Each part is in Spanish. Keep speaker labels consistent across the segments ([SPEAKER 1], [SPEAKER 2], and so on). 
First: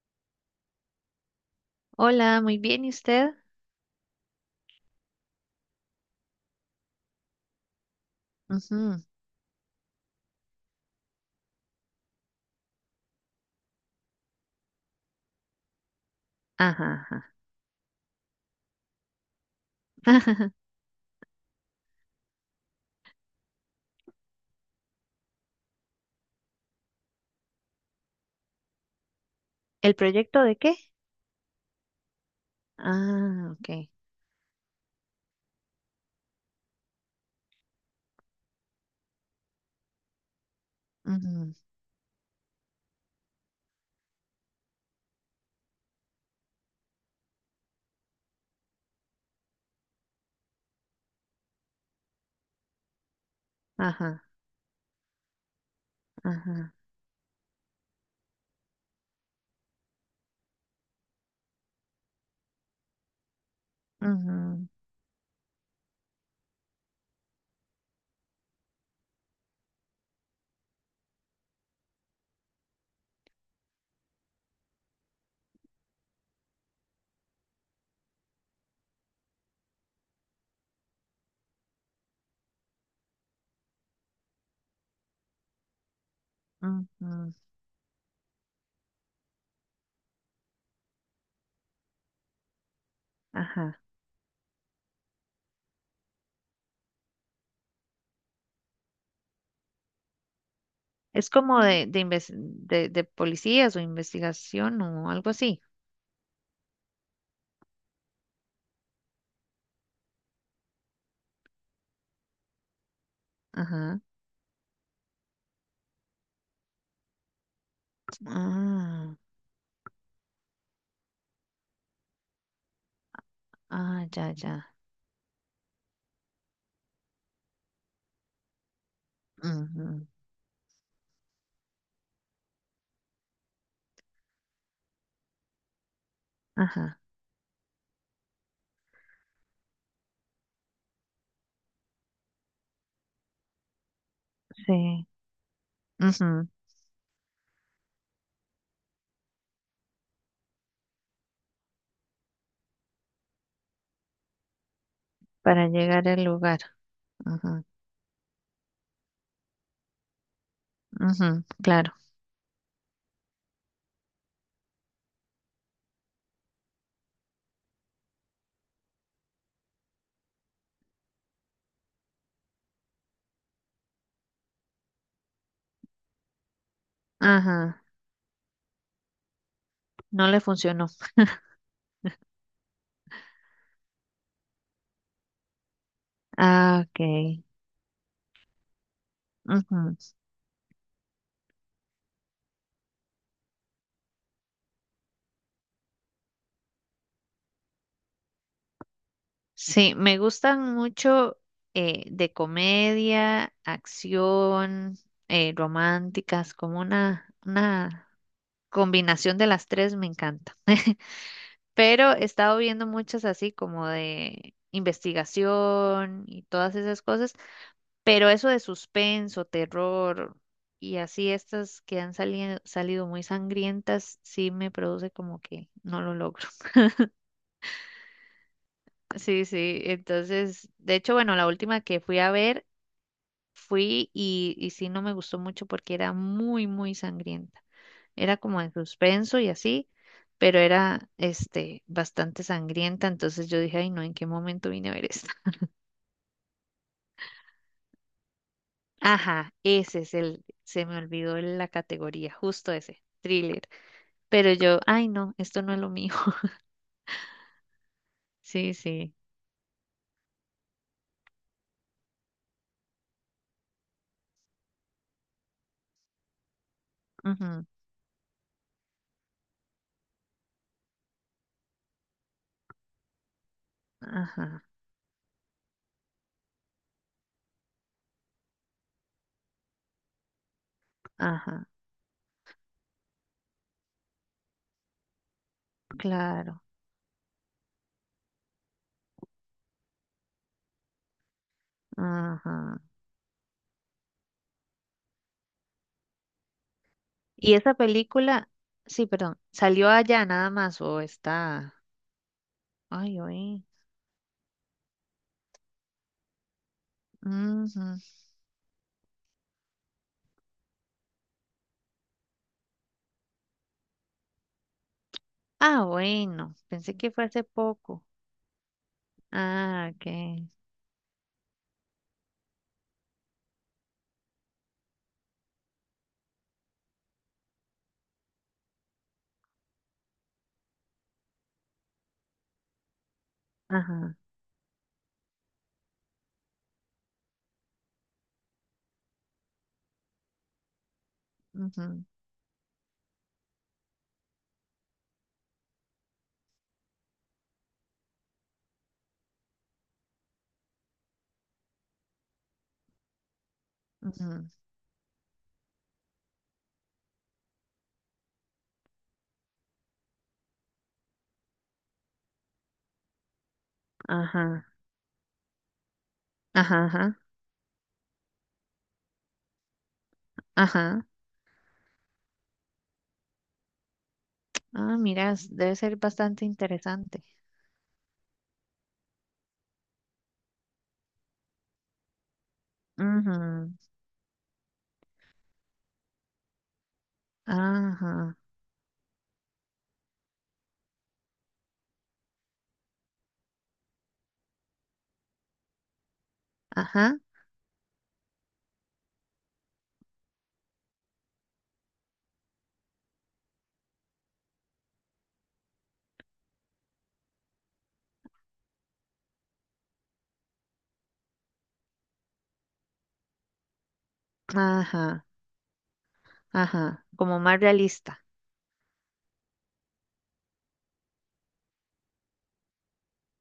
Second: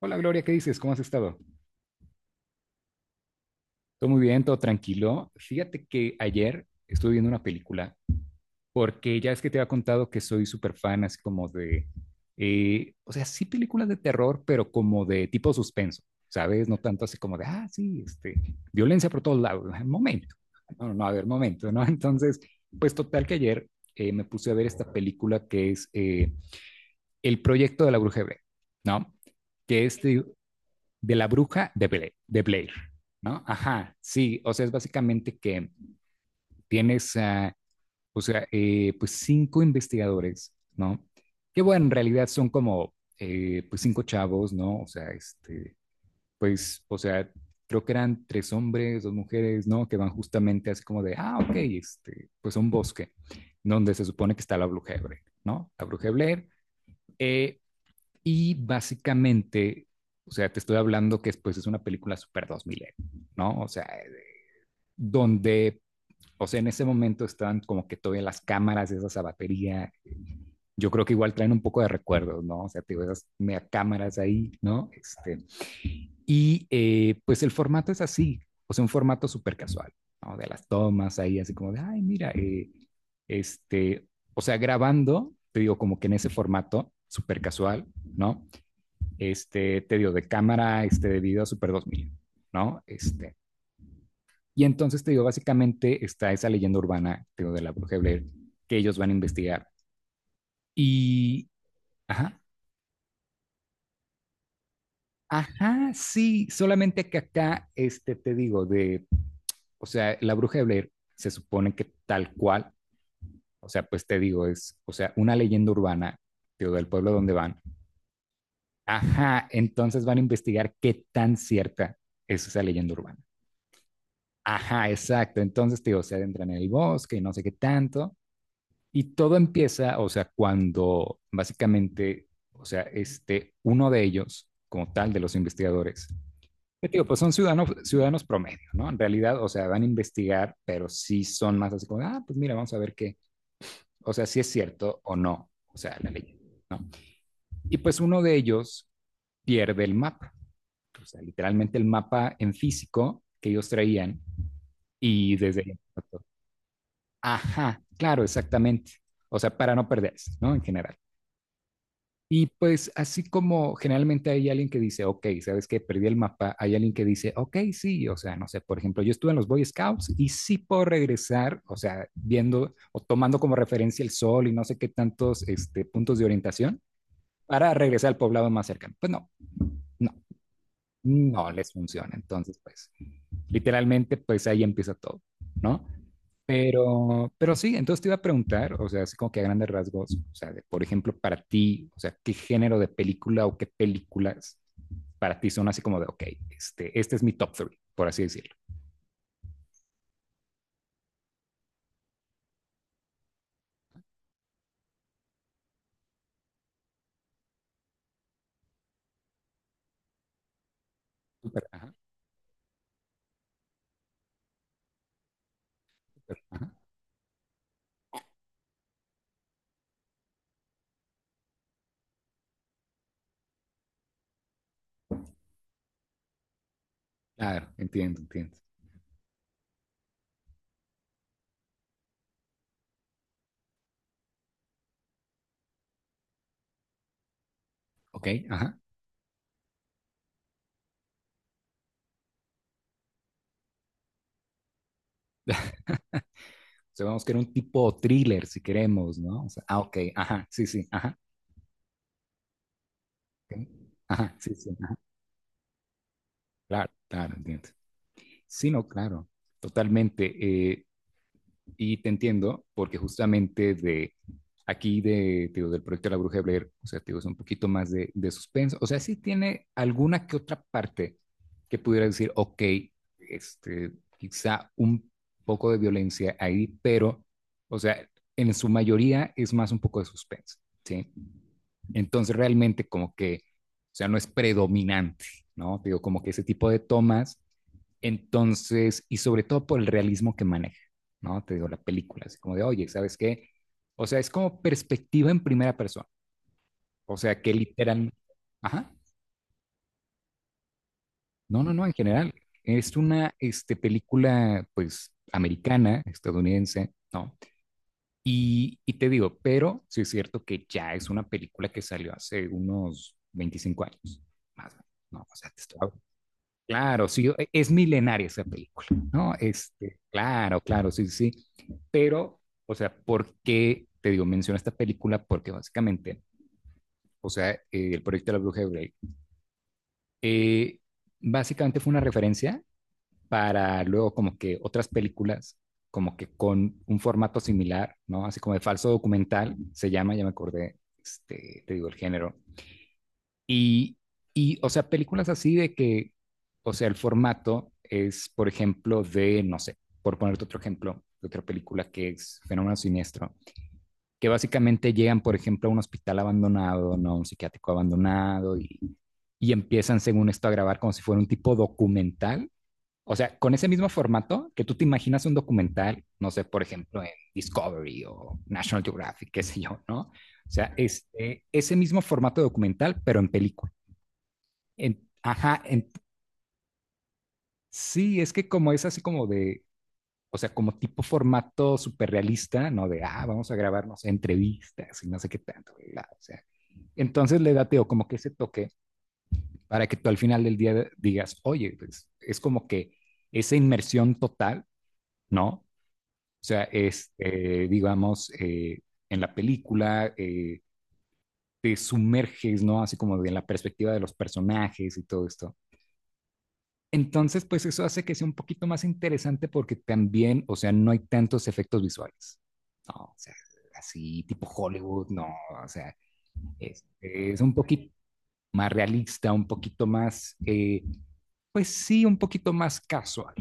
[SPEAKER 1] Hola Gloria, ¿qué dices? ¿Cómo has estado?
[SPEAKER 2] Hola, muy bien, ¿y usted?
[SPEAKER 1] Todo muy bien, todo tranquilo. Fíjate que ayer estuve viendo una película
[SPEAKER 2] Ujú.
[SPEAKER 1] porque ya es que te había contado que soy súper fan así como de, sí películas de terror, pero como de tipo suspenso, ¿sabes? No
[SPEAKER 2] Ajá,
[SPEAKER 1] tanto así
[SPEAKER 2] ajá.
[SPEAKER 1] como de, sí, violencia por todos lados. Momento. No, no, no, a ver, momento, ¿no? Entonces, pues total que ayer me puse a ver esta película que es El proyecto de la bruja Hebrea, ¿no? Que
[SPEAKER 2] ¿El proyecto de qué?
[SPEAKER 1] de la bruja de, de Blair, ¿no?
[SPEAKER 2] Ah, ok.
[SPEAKER 1] Ajá, sí, o sea, es básicamente que tienes, pues cinco investigadores, ¿no?
[SPEAKER 2] Ujú.
[SPEAKER 1] Que bueno, en realidad son como, pues cinco chavos, ¿no? O sea, pues, o sea, creo que eran tres hombres, dos mujeres, ¿no? Que van justamente así como de, ok, pues a un bosque, donde se
[SPEAKER 2] Ajá,
[SPEAKER 1] supone que está la bruja de Blair, ¿no? La bruja de Blair.
[SPEAKER 2] ajá.
[SPEAKER 1] Eh, y básicamente, o sea, te estoy hablando que después es una película super 2000, ¿no? O sea,
[SPEAKER 2] Ujú,
[SPEAKER 1] donde, o sea, en ese momento estaban como que todavía las cámaras, de esas a batería. Yo creo que igual traen un poco de recuerdos, ¿no? O sea, te digo esas mega cámaras ahí, ¿no? Y pues el formato es así, o sea, un formato súper casual, ¿no? De las tomas ahí, así como de, ay, mira, este, o sea, grabando, te digo, como que en ese formato
[SPEAKER 2] ujú.
[SPEAKER 1] súper casual, ¿no? Te digo, de cámara, de video Super 2000, ¿no?
[SPEAKER 2] Ajá.
[SPEAKER 1] Y entonces, te digo, básicamente está esa leyenda urbana, te digo, de la bruja de Blair, que ellos van a investigar.
[SPEAKER 2] Es
[SPEAKER 1] Y,
[SPEAKER 2] como de,
[SPEAKER 1] ajá,
[SPEAKER 2] de policías o investigación o algo así.
[SPEAKER 1] ajá, sí, solamente que acá, te digo, de, o sea, la bruja de Blair se supone que tal cual, o sea,
[SPEAKER 2] Ajá.
[SPEAKER 1] pues te digo, es, o sea, una leyenda urbana, te digo, del pueblo donde van.
[SPEAKER 2] Ah,
[SPEAKER 1] Ajá, entonces van a investigar qué tan cierta es esa leyenda urbana.
[SPEAKER 2] ah, ya, ya.
[SPEAKER 1] Ajá, exacto. Entonces, te digo, se adentran en el bosque y no sé qué tanto. Y todo empieza,
[SPEAKER 2] Ujú.
[SPEAKER 1] o sea, cuando básicamente, o sea, uno de ellos, como tal, de los investigadores, te
[SPEAKER 2] Ajá,
[SPEAKER 1] digo, pues son ciudadanos, ciudadanos promedio, ¿no? En realidad, o sea, van a investigar, pero sí son más así como, pues mira, vamos a ver qué, o sea, si es cierto
[SPEAKER 2] sí.
[SPEAKER 1] o no, o sea, la ley,
[SPEAKER 2] Ujú.
[SPEAKER 1] ¿no? Y pues uno de ellos pierde el mapa, o sea, literalmente el mapa en físico que ellos traían y desde
[SPEAKER 2] Para
[SPEAKER 1] ahí
[SPEAKER 2] llegar al
[SPEAKER 1] pues,
[SPEAKER 2] lugar. Ajá,
[SPEAKER 1] ajá, claro, exactamente. O sea, para no perderse, ¿no? En general.
[SPEAKER 2] ujú. Claro.
[SPEAKER 1] Y pues así como generalmente hay alguien que dice, ok, ¿sabes qué? Perdí el mapa, hay alguien que dice, ok, sí, o sea, no sé, por ejemplo, yo estuve en los Boy Scouts y sí puedo regresar, o sea, viendo o tomando como referencia el sol y no sé qué tantos puntos de orientación para
[SPEAKER 2] Ajá.
[SPEAKER 1] regresar al poblado más cercano. Pues no, no,
[SPEAKER 2] No le funcionó.
[SPEAKER 1] no les funciona. Entonces, pues literalmente, pues ahí empieza todo, ¿no?
[SPEAKER 2] Ah,
[SPEAKER 1] Pero sí, entonces te iba a preguntar, o sea, así como que a grandes
[SPEAKER 2] ok.
[SPEAKER 1] rasgos, o sea, de, por ejemplo, para ti, o sea, ¿qué género de película o qué películas para ti son así como de, ok, este es mi top three, por así decirlo?
[SPEAKER 2] Sí, me gustan mucho de comedia, acción, románticas, como una combinación de las tres me encanta.
[SPEAKER 1] Súper, ajá,
[SPEAKER 2] Pero he estado viendo muchas así como de investigación
[SPEAKER 1] súper,
[SPEAKER 2] y
[SPEAKER 1] ajá.
[SPEAKER 2] todas esas cosas, pero eso de suspenso, terror y así estas que han salido muy sangrientas, sí me produce como que no lo logro.
[SPEAKER 1] Claro, entiendo, entiendo.
[SPEAKER 2] Sí, sí, entonces, de hecho, bueno, la última que fui a ver fui y sí no me gustó mucho porque era muy, muy sangrienta.
[SPEAKER 1] Ok,
[SPEAKER 2] Era como en
[SPEAKER 1] ajá.
[SPEAKER 2] suspenso y así, pero era este bastante sangrienta. Entonces yo dije, ay no, ¿en qué momento vine a ver esta?
[SPEAKER 1] O sea, vamos a querer un tipo thriller si queremos, ¿no? O
[SPEAKER 2] Ajá,
[SPEAKER 1] sea, ok,
[SPEAKER 2] ese es el,
[SPEAKER 1] ajá, sí, sí,
[SPEAKER 2] se me
[SPEAKER 1] ajá.
[SPEAKER 2] olvidó la categoría, justo ese, thriller.
[SPEAKER 1] Ok, ajá,
[SPEAKER 2] Pero
[SPEAKER 1] sí, sí,
[SPEAKER 2] yo,
[SPEAKER 1] ajá.
[SPEAKER 2] ay no, esto no es lo mío.
[SPEAKER 1] Claro, claro, entiendo. Sí,
[SPEAKER 2] Sí,
[SPEAKER 1] no,
[SPEAKER 2] sí.
[SPEAKER 1] claro, totalmente. Y te entiendo, porque justamente de aquí, de, digo, del proyecto de la Bruja de Blair, o sea, digo, es un
[SPEAKER 2] Ujú.
[SPEAKER 1] poquito más de suspenso. O sea, sí tiene alguna que otra parte que pudiera decir, ok, este,
[SPEAKER 2] Ajá,
[SPEAKER 1] quizá un poco de violencia ahí, pero, o sea, en su mayoría es más un poco de suspenso, ¿sí?
[SPEAKER 2] ajá,
[SPEAKER 1] Entonces realmente como que, o sea, no es predominante, ¿no? Digo, como que ese
[SPEAKER 2] claro.
[SPEAKER 1] tipo de tomas, entonces, y sobre todo por el realismo que maneja, ¿no? Te digo, la película, así como de,
[SPEAKER 2] Ajá.
[SPEAKER 1] oye, ¿sabes qué? O sea, es como perspectiva en primera persona, o sea, que
[SPEAKER 2] Y esa
[SPEAKER 1] literal,
[SPEAKER 2] película,
[SPEAKER 1] ajá,
[SPEAKER 2] sí, perdón, ¿salió allá nada más o
[SPEAKER 1] no, no,
[SPEAKER 2] está?
[SPEAKER 1] no, en general, es
[SPEAKER 2] Ay,
[SPEAKER 1] una
[SPEAKER 2] oí.
[SPEAKER 1] película, pues, americana, estadounidense, ¿no?
[SPEAKER 2] Ujú.
[SPEAKER 1] Y te digo, pero sí es cierto que ya es una película que salió hace unos 25 años, más o menos, ¿no? O sea, te estoy
[SPEAKER 2] Ah, bueno, pensé
[SPEAKER 1] Claro,
[SPEAKER 2] que fue
[SPEAKER 1] sí,
[SPEAKER 2] hace
[SPEAKER 1] es
[SPEAKER 2] poco.
[SPEAKER 1] milenaria esa película, ¿no?
[SPEAKER 2] Ah, ok.
[SPEAKER 1] Claro, claro, sí, sí. sí, Pero, o sea, ¿por qué te digo, menciono esta película? Porque básicamente, o sea, el proyecto de la Bruja de Blair, eh, básicamente fue una referencia para luego
[SPEAKER 2] Ajá,
[SPEAKER 1] como que otras películas, como que con un formato similar, ¿no? Así como de falso documental, se llama, ya me acordé, te digo el
[SPEAKER 2] ujú,
[SPEAKER 1] género. Y, y, o sea, películas así de que, o sea, el formato es, por ejemplo, de, no sé, por ponerte otro ejemplo, de otra película que es Fenómeno Siniestro, que
[SPEAKER 2] ujú.
[SPEAKER 1] básicamente llegan, por ejemplo, a un hospital abandonado, ¿no? Un psiquiátrico abandonado y empiezan, según esto, a grabar como si fuera un tipo documental o sea, con ese mismo formato que
[SPEAKER 2] Ajá,
[SPEAKER 1] tú te imaginas un documental, no sé, por
[SPEAKER 2] ajá,
[SPEAKER 1] ejemplo, en
[SPEAKER 2] ajá,
[SPEAKER 1] Discovery o National Geographic, qué sé yo, ¿no? O sea,
[SPEAKER 2] ajá.
[SPEAKER 1] ese mismo formato documental, pero en película.
[SPEAKER 2] Ah,
[SPEAKER 1] En,
[SPEAKER 2] mira, s-
[SPEAKER 1] ajá,
[SPEAKER 2] debe
[SPEAKER 1] en,
[SPEAKER 2] ser bastante interesante.
[SPEAKER 1] sí, es que como es así como de, o sea, como tipo formato superrealista, ¿no? De, vamos a
[SPEAKER 2] Ujú.
[SPEAKER 1] grabarnos entrevistas y no sé qué tanto, ¿verdad? O sea, entonces le da, Teo, como que ese
[SPEAKER 2] Ajá,
[SPEAKER 1] toque para que tú al final del día digas, oye, pues es como que esa inmersión total, ¿no? O sea, es,
[SPEAKER 2] ajá,
[SPEAKER 1] digamos, en la película te sumerges, ¿no? Así como de la perspectiva de los personajes y todo esto. Entonces, pues eso hace que sea un poquito más interesante porque también, o sea, no hay tantos efectos visuales. No, o sea, así tipo Hollywood,
[SPEAKER 2] ajá,
[SPEAKER 1] no, o sea,
[SPEAKER 2] ajá. Como
[SPEAKER 1] es un
[SPEAKER 2] más
[SPEAKER 1] poquito
[SPEAKER 2] realista.
[SPEAKER 1] más realista, un poquito más pues sí, un poquito más casual,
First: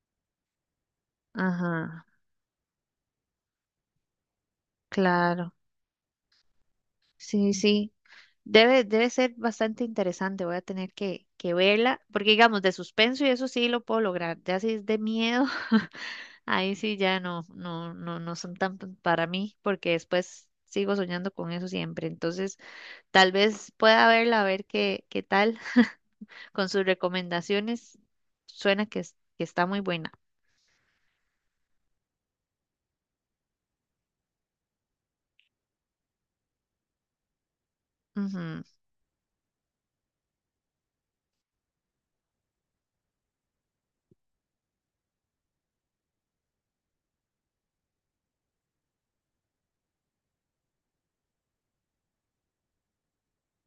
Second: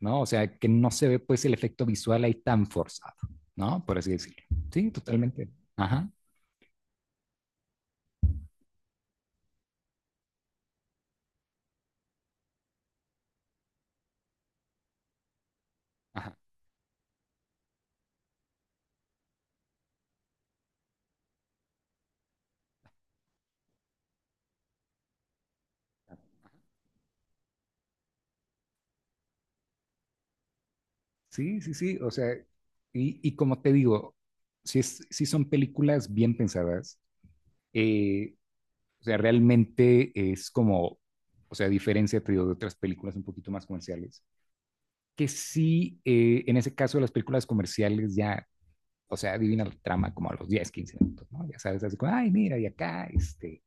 [SPEAKER 1] ¿no? O sea, que no se ve pues el efecto
[SPEAKER 2] Ajá,
[SPEAKER 1] visual ahí tan forzado, ¿no? Por así decirlo. Sí, totalmente.
[SPEAKER 2] claro.
[SPEAKER 1] Ajá,
[SPEAKER 2] Sí, sí. Debe, debe ser bastante interesante. Voy a tener que verla, porque digamos, de suspenso y eso sí lo puedo lograr. Ya si es de miedo.
[SPEAKER 1] ajá.
[SPEAKER 2] Ahí sí ya no, no, no, no son tan p- para mí, porque después sigo soñando con eso siempre. Entonces, tal vez pueda verla, a ver qué, qué tal. Con sus recomendaciones. Suena que, es- que está muy buena.
[SPEAKER 1] Sí, sí, sí. O sea, y como te digo, sí, sí son películas bien pensadas. eh,
[SPEAKER 2] Ujú,
[SPEAKER 1] o sea, realmente es como, o sea, a diferencia te digo, de otras películas un poquito más comerciales, que sí, en ese caso las películas comerciales ya, o sea, adivinan la trama como a los 10 15 minutos, ¿no? Ya sabes, así como, ay, mira, y acá, este,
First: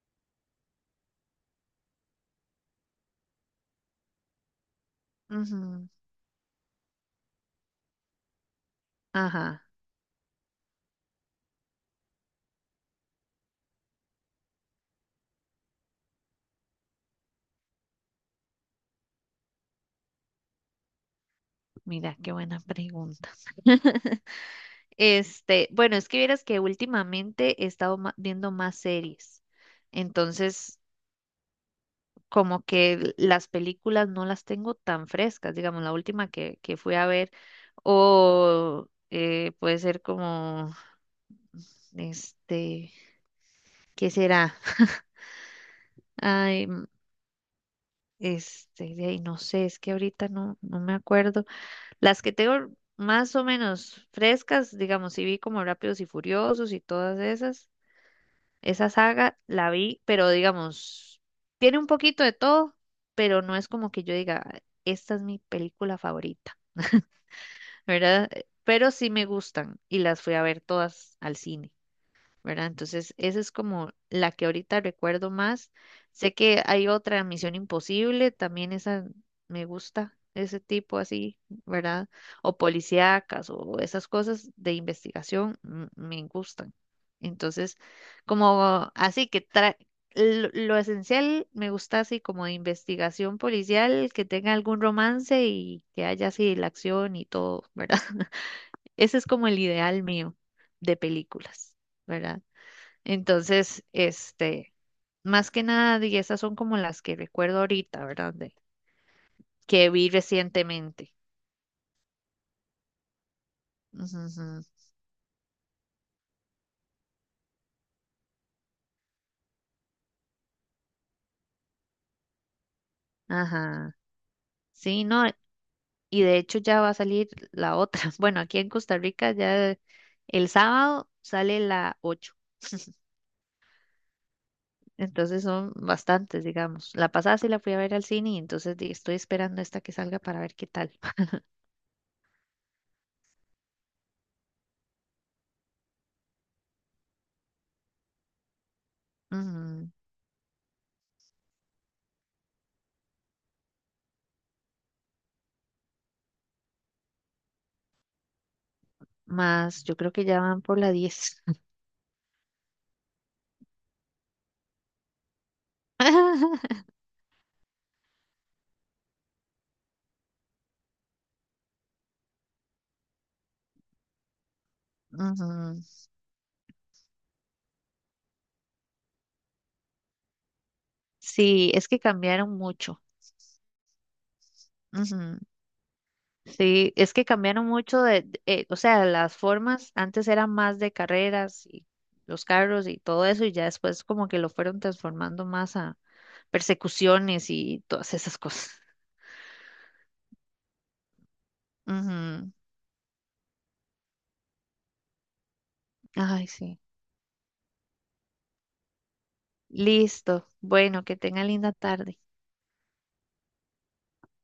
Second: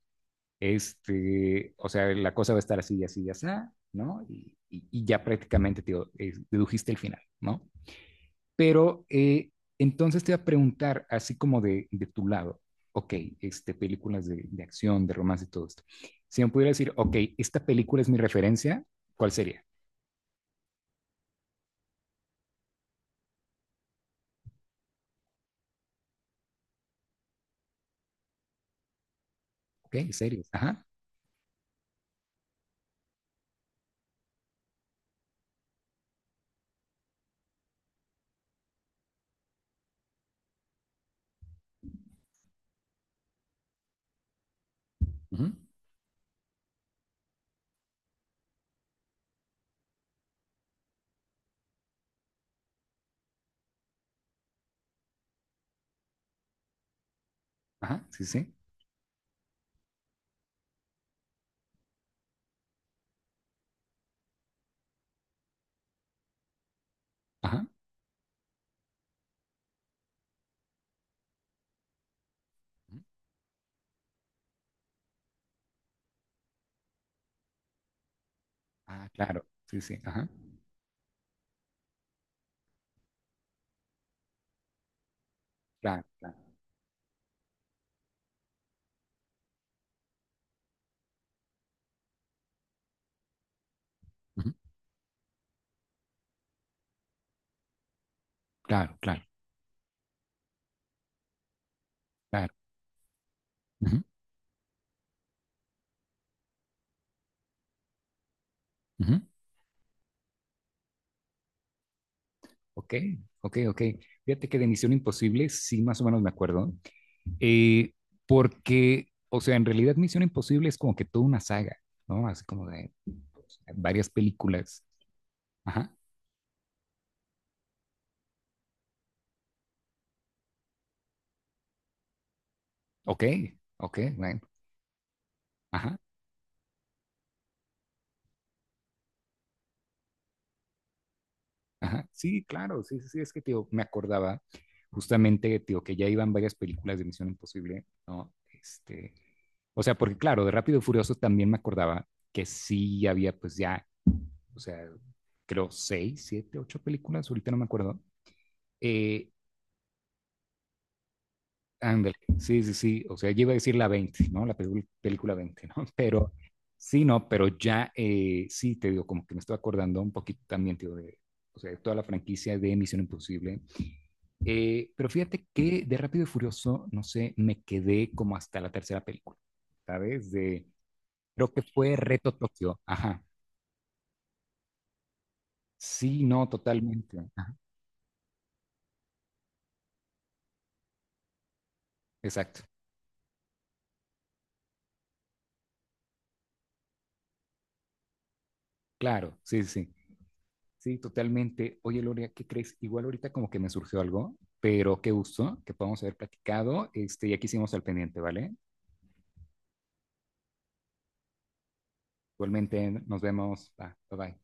[SPEAKER 1] este, o sea, la cosa va a estar así y así y así, ¿no? Y, y ya prácticamente
[SPEAKER 2] ujú.
[SPEAKER 1] te dedujiste el final, ¿no? Pero
[SPEAKER 2] Ajá,
[SPEAKER 1] entonces te voy a preguntar, así como de tu lado, ok, películas de acción, de romance y todo esto. Si me pudiera decir, ok, esta película es mi referencia, ¿cuál sería?
[SPEAKER 2] mira, qué buena pregunta. Este, bueno, es que vieras que últimamente he estado ma- viendo más series.
[SPEAKER 1] Ok, series,
[SPEAKER 2] Entonces,
[SPEAKER 1] ajá,
[SPEAKER 2] como que las películas no las tengo tan frescas, digamos, la última que fui a ver, o puede ser como, este, ¿qué será?
[SPEAKER 1] ujú,
[SPEAKER 2] Ay, m- este, de ahí no sé, es que ahorita no me acuerdo. Las que tengo más o menos frescas, digamos, sí vi como Rápidos y Furiosos y todas esas.
[SPEAKER 1] ajá, sí, sí,
[SPEAKER 2] Esa saga la vi, pero digamos, tiene un poquito de todo, pero no es como que yo diga, esta es mi película favorita.
[SPEAKER 1] ajá,
[SPEAKER 2] ¿Verdad? Pero sí me gustan y las fui a ver todas al cine. ¿Verdad?
[SPEAKER 1] ujú,
[SPEAKER 2] Entonces, esa es como la que ahorita recuerdo más. Sé que hay otra Misión Imposible, también esa
[SPEAKER 1] ah, claro,
[SPEAKER 2] me
[SPEAKER 1] sí, sí,
[SPEAKER 2] gusta,
[SPEAKER 1] ajá,
[SPEAKER 2] ese tipo así, ¿verdad? O policíacas o esas cosas de investigación. Mm,
[SPEAKER 1] claro,
[SPEAKER 2] me
[SPEAKER 1] claro,
[SPEAKER 2] gustan. Entonces, como así que tra- lo esencial me gusta así como de investigación policial, que
[SPEAKER 1] ujú,
[SPEAKER 2] tenga algún romance y que haya así la acción y todo, ¿verdad?
[SPEAKER 1] claro,
[SPEAKER 2] Ese
[SPEAKER 1] claro,
[SPEAKER 2] es como el ideal mío de películas, ¿verdad?
[SPEAKER 1] claro,
[SPEAKER 2] Entonces,
[SPEAKER 1] ujú,
[SPEAKER 2] este, más que nada, y esas son como las que recuerdo ahorita, ¿verdad? De-
[SPEAKER 1] ujú,
[SPEAKER 2] que vi recientemente.
[SPEAKER 1] Ok, ok, ok.
[SPEAKER 2] Ujú,
[SPEAKER 1] Fíjate que
[SPEAKER 2] ujú.
[SPEAKER 1] de Misión Imposible sí más o menos me acuerdo, eh, porque, o sea, en realidad Misión Imposible es como que toda una saga, ¿no? Así como de pues,
[SPEAKER 2] Ajá.
[SPEAKER 1] varias películas.
[SPEAKER 2] Sí, no,
[SPEAKER 1] Ajá,
[SPEAKER 2] y de hecho ya va a salir la otra. Bueno, aquí en Costa Rica ya el sábado sale la 8.
[SPEAKER 1] ok, ok, bueno,
[SPEAKER 2] Entonces son
[SPEAKER 1] ajá,
[SPEAKER 2] bastantes, digamos. La pasada sí la fui a ver al cine y entonces di- estoy esperando esta que salga para ver qué tal.
[SPEAKER 1] ajá. Sí, claro, sí, sí, sí, es que, tío, me acordaba justamente, tío, que ya iban varias películas de Misión Imposible, ¿no? O
[SPEAKER 2] Ujú.
[SPEAKER 1] sea, porque claro, de Rápido y Furioso también me acordaba que sí había, pues ya o sea, creo 6, 7, 8 películas, ahorita no me acuerdo. Eh,
[SPEAKER 2] Más, yo creo que ya van por la 10.
[SPEAKER 1] ándale, sí, sí, sí, o sea, yo iba a decir la 20, ¿no? La película 20, ¿no? Pero sí, no, pero ya sí, te digo, como que me estoy acordando un poquito también, tío, de, o sea, de toda la franquicia de Misión Imposible. Pero fíjate
[SPEAKER 2] Ujú.
[SPEAKER 1] que de Rápido y Furioso, no sé, me quedé como hasta la tercera película, ¿sabes? De, creo que
[SPEAKER 2] Sí, es
[SPEAKER 1] fue
[SPEAKER 2] que
[SPEAKER 1] Reto
[SPEAKER 2] cambiaron
[SPEAKER 1] Tokio,
[SPEAKER 2] mucho.
[SPEAKER 1] ajá.
[SPEAKER 2] Ujú.
[SPEAKER 1] Sí, no,
[SPEAKER 2] Sí, es
[SPEAKER 1] totalmente.
[SPEAKER 2] que
[SPEAKER 1] Ajá,
[SPEAKER 2] cambiaron mucho de, o sea, las formas antes eran más de carreras y los
[SPEAKER 1] Exacto,
[SPEAKER 2] carros y todo eso y ya después como que lo fueron transformando más a persecuciones y todas esas cosas.
[SPEAKER 1] claro, sí, sí. sí. Sí, totalmente. Oye, Loria, ¿qué
[SPEAKER 2] Ujú.
[SPEAKER 1] crees? Igual ahorita como que me surgió algo, pero qué gusto que podamos haber
[SPEAKER 2] Ay, sí.
[SPEAKER 1] platicado, y aquí hicimos al pendiente, ¿vale?
[SPEAKER 2] Listo. Bueno, que tenga linda tarde.
[SPEAKER 1] Igualmente, nos vemos. Va, bye bye.